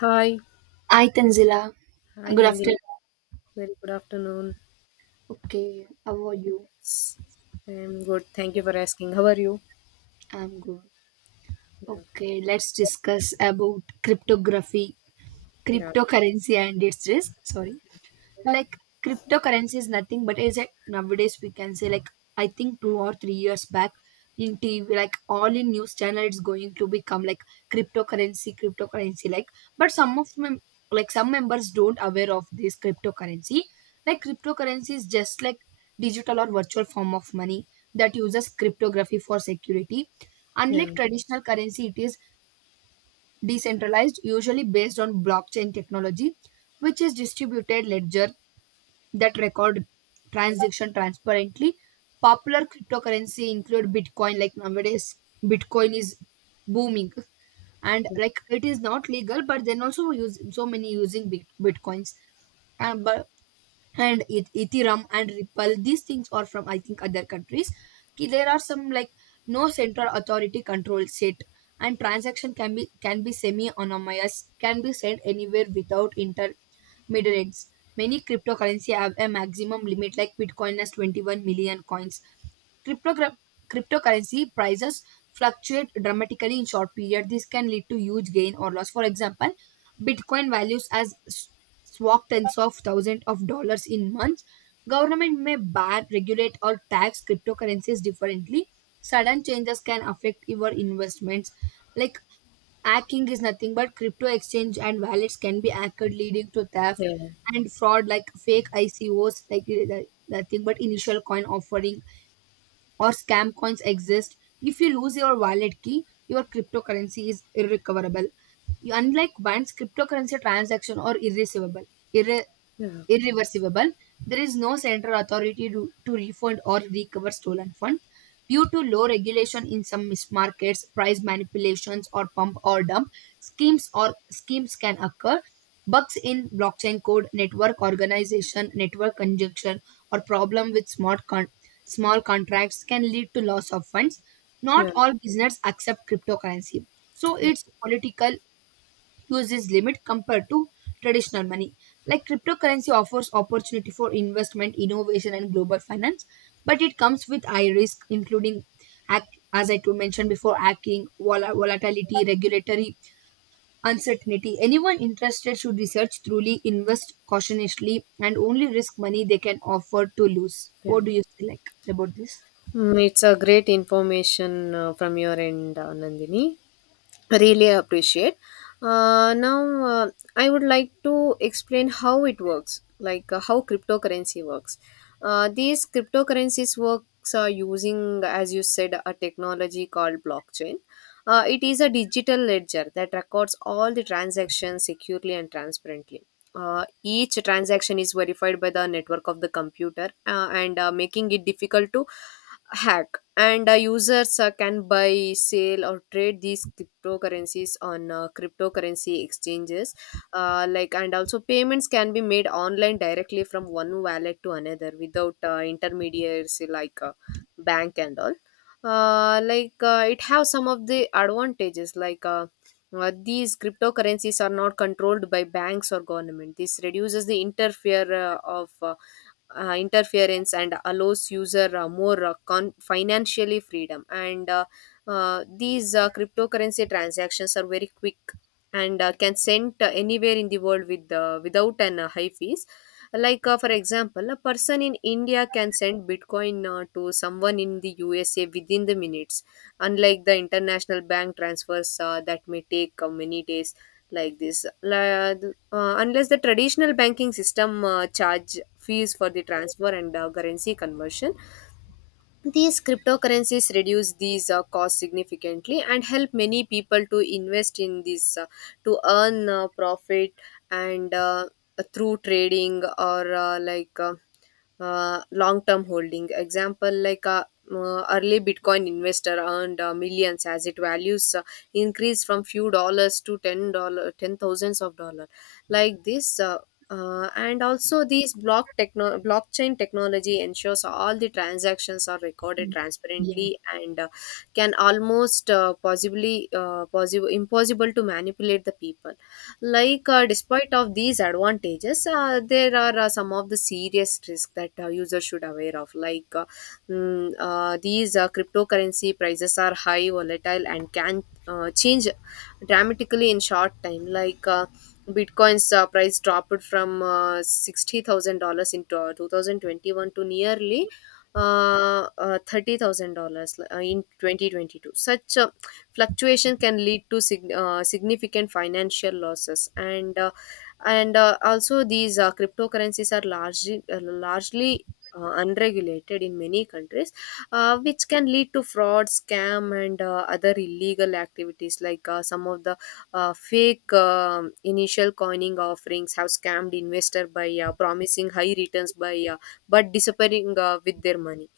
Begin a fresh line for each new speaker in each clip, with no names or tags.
Hi.
Hi Tanzila,
Hi,
good
Nandini.
afternoon.
Very good afternoon.
Okay, how are you?
I'm good. Thank you for asking. How are you?
I'm good.
Yeah.
Okay, let's discuss about cryptography,
Yeah.
cryptocurrency and its risk. Sorry. Like cryptocurrency is nothing but, is it, nowadays we can say, like I think 2 or 3 years back in tv, like all in news channel, it's going to become like cryptocurrency, like, but like some members don't aware of this cryptocurrency. Like cryptocurrency is just like digital or virtual form of money that uses cryptography for security. Unlike
Yeah.
traditional currency, it is decentralized, usually based on blockchain technology, which is distributed ledger that record transaction transparently. Popular cryptocurrency include Bitcoin. Like nowadays, Bitcoin is booming, and like it is not legal, but then also use so many using Bitcoins. And but and ethereum and ripple, these things are from I think other countries. Ki there are some like no central authority control set, and transaction can be semi anonymous, can be sent anywhere without intermediaries. Many cryptocurrency have a maximum limit, like bitcoin has 21 million coins. cryptogra- Cryptocurrency prices fluctuate dramatically in short period. This can lead to huge gain or loss. For example, bitcoin values as swag tens of thousands of dollars in months. Government may ban, regulate, or tax cryptocurrencies differently. Sudden changes can affect your investments. Like hacking is nothing but crypto exchange and wallets can be hacked, leading to theft
Yeah.
and fraud. Like fake ICOs, like nothing but initial coin offering, or scam coins exist. If you lose your wallet key, your cryptocurrency is irrecoverable. Unlike banks, cryptocurrency transaction are irreversible
Yeah.
irreversible. There is no central authority to refund or recover stolen funds. Due to low regulation in some markets, price manipulations or pump or dump schemes can occur. Bugs in blockchain code, network organization, network conjunction, or problem with small contracts can lead to loss of funds. Not
Yeah.
all business accept cryptocurrency. So
Yeah.
it's political use this limit compared to traditional money. Like cryptocurrency offers opportunity for investment, innovation, and global finance, but it comes with high risk, including, mentioned before, hacking, volatility, regulatory uncertainty. Anyone interested should research truly, invest cautiously, and only risk money they can afford to lose.
Yeah.
What do you say like about this?
Mm, it's a great information from your end, Nandini. Really appreciate. Now, I would like to explain how it works, like how cryptocurrency works. These cryptocurrencies works are using, as you said, a technology called blockchain. It is a digital ledger that records all the transactions securely and transparently. Each transaction is verified by the network of the computer and making it difficult to hack, and users can buy sell or trade these cryptocurrencies on cryptocurrency exchanges like, and also payments can be made online directly from one wallet to another without intermediaries like bank and all. Like it have some of the advantages, like these cryptocurrencies are not controlled by banks or government. This reduces the interfere of interference and allows user more financially freedom, and these cryptocurrency transactions are very quick, and can send anywhere in the world with without an high fees, like for example a person in India can send bitcoin to someone in the USA within the minutes, unlike the international bank transfers that may take many days, like this unless the traditional banking system charge fees for the transfer and currency conversion. These cryptocurrencies reduce these costs significantly and help many people to invest in this, to earn profit and through trading or like, long-term holding. Example, like early Bitcoin investor earned millions as its values increased from few dollars to ten thousands of dollar. Like this, uh, and also these blockchain technology ensures all the transactions are recorded
Mm. Yeah.
transparently, and can almost possibly possible impossible to manipulate the people, like despite of these advantages, there are some of the serious risks that users should aware of, like these cryptocurrency prices are high volatile and can change dramatically in short time, like Bitcoin's price dropped from $60,000 in 2021 to nearly $30,000 in 2022. Such fluctuation can lead to significant financial losses, and also these cryptocurrencies are largely unregulated in many countries, which can lead to fraud scam and other illegal activities, like some of the fake initial coining offerings have scammed investor by promising high returns by but disappearing with their money,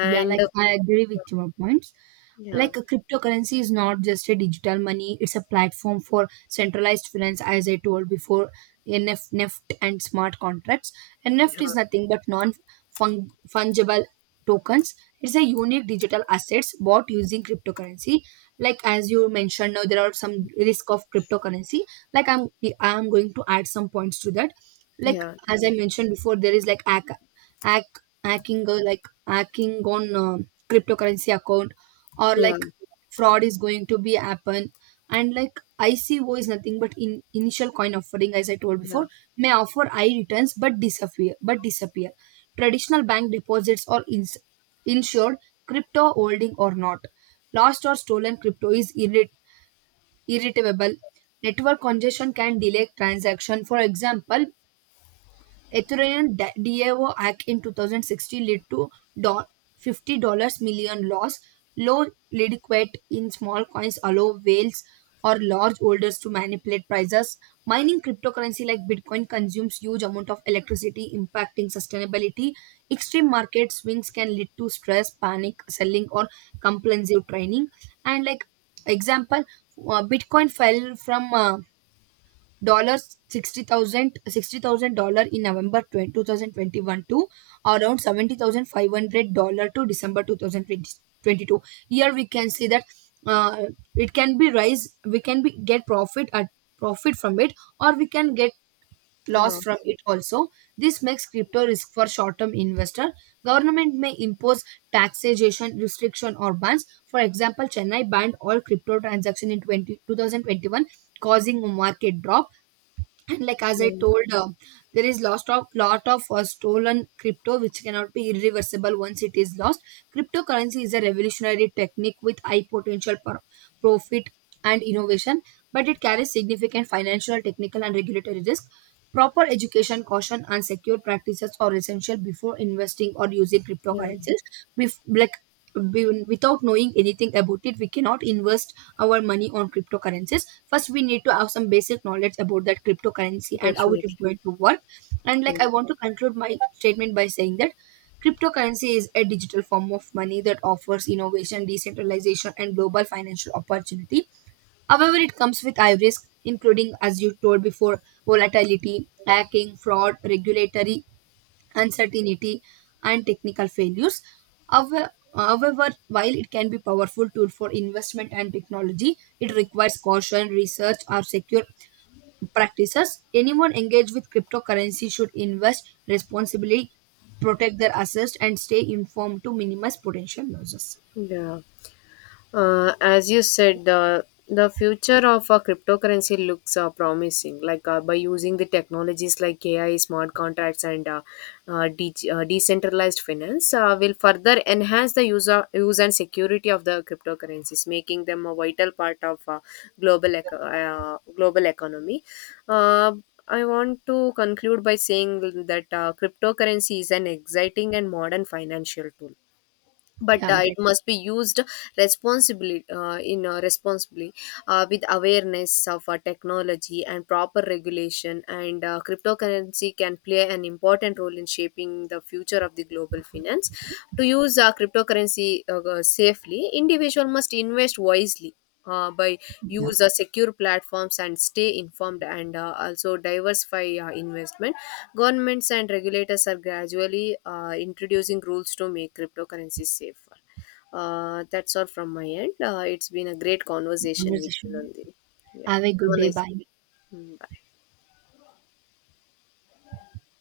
Yeah, like I agree with your points.
yeah,
Like a cryptocurrency is not just a digital money, it's a platform for centralized finance, as I told before, NF, and smart contracts. And NEFT
yeah,
is nothing but non fungible tokens. It's a unique digital assets bought using cryptocurrency. Like as you mentioned now, there are some risk of cryptocurrency. Like I'm going to add some points to that. Like
yeah.
as I
Definitely.
mentioned before, there is like ac ac hacking, or like hacking on cryptocurrency account, or
Yeah,
like fraud is going to be happen. And like ico is nothing but in initial coin offering, as I told
yeah.
before, may offer high returns but disappear. Traditional bank deposits or insured crypto holding or not. Lost or stolen crypto is irretrievable. Network congestion can delay transaction. For example, Ethereum DAO hack in 2016 led to do- $50 million loss. Low liquidity in small coins allow whales or large holders to manipulate prices. Mining cryptocurrency like Bitcoin consumes huge amount of electricity, impacting sustainability. Extreme market swings can lead to stress, panic, selling, or compulsive training. And like, example, Bitcoin fell from dollars $60,000 in November 22,000 2021, to around $70,500 to December 2022. Here we can see that uh, it can be rise, we can be get profit at profit from it, or we can get loss from
Loss.
it also. This makes crypto risk for short term investor. Government may impose taxation restriction or bans. For example, chennai banned all crypto transaction in 20 2021, causing a market drop. And like, as I
Yeah,
told there is lost of lot of stolen crypto which cannot be irreversible once it is lost. Cryptocurrency is a revolutionary technique with high potential for profit and innovation, but it carries significant financial, technical and regulatory risk. Proper education, caution and secure practices are essential before investing or using
yeah.
cryptocurrencies. Bef- like Without knowing anything about it, we cannot invest our money on cryptocurrencies. First we need to have some basic knowledge about that cryptocurrency and how it
Definitely.
is going to work. And
Yeah,
like I want to conclude my statement by saying that cryptocurrency is a digital form of money that offers innovation, decentralization and global financial opportunity. However it comes with high risk, including, as you told before, volatility, hacking, fraud, regulatory uncertainty, and technical failures. However, while it can be powerful tool for investment and technology, it requires caution, research, or secure practices. Anyone engaged with cryptocurrency should invest responsibly, protect their assets, and stay informed to minimize potential losses.
yeah. As you said, the future of a cryptocurrency looks promising, like by using the technologies like AI smart contracts and decentralized finance will further enhance the user use and security of the cryptocurrencies, making them a vital part of global economy. uh, I want to conclude by saying that cryptocurrency is an exciting and modern financial tool, but
Yeah,
it
that,
must be used responsibly in responsibly, with awareness of technology and proper regulation, and cryptocurrency can play an important role in shaping the future of the global finance. To use cryptocurrency safely, individual must invest wisely by
yeah,
use secure platforms and stay informed, and also diversify investment. Governments and regulators are gradually introducing rules to make cryptocurrencies safer. That's all from my end. It's been a great conversation with you,
conversation.
Nandini. Yeah.
Have a
Have
good
a
day.
nice.
Bye.
Mm, bye.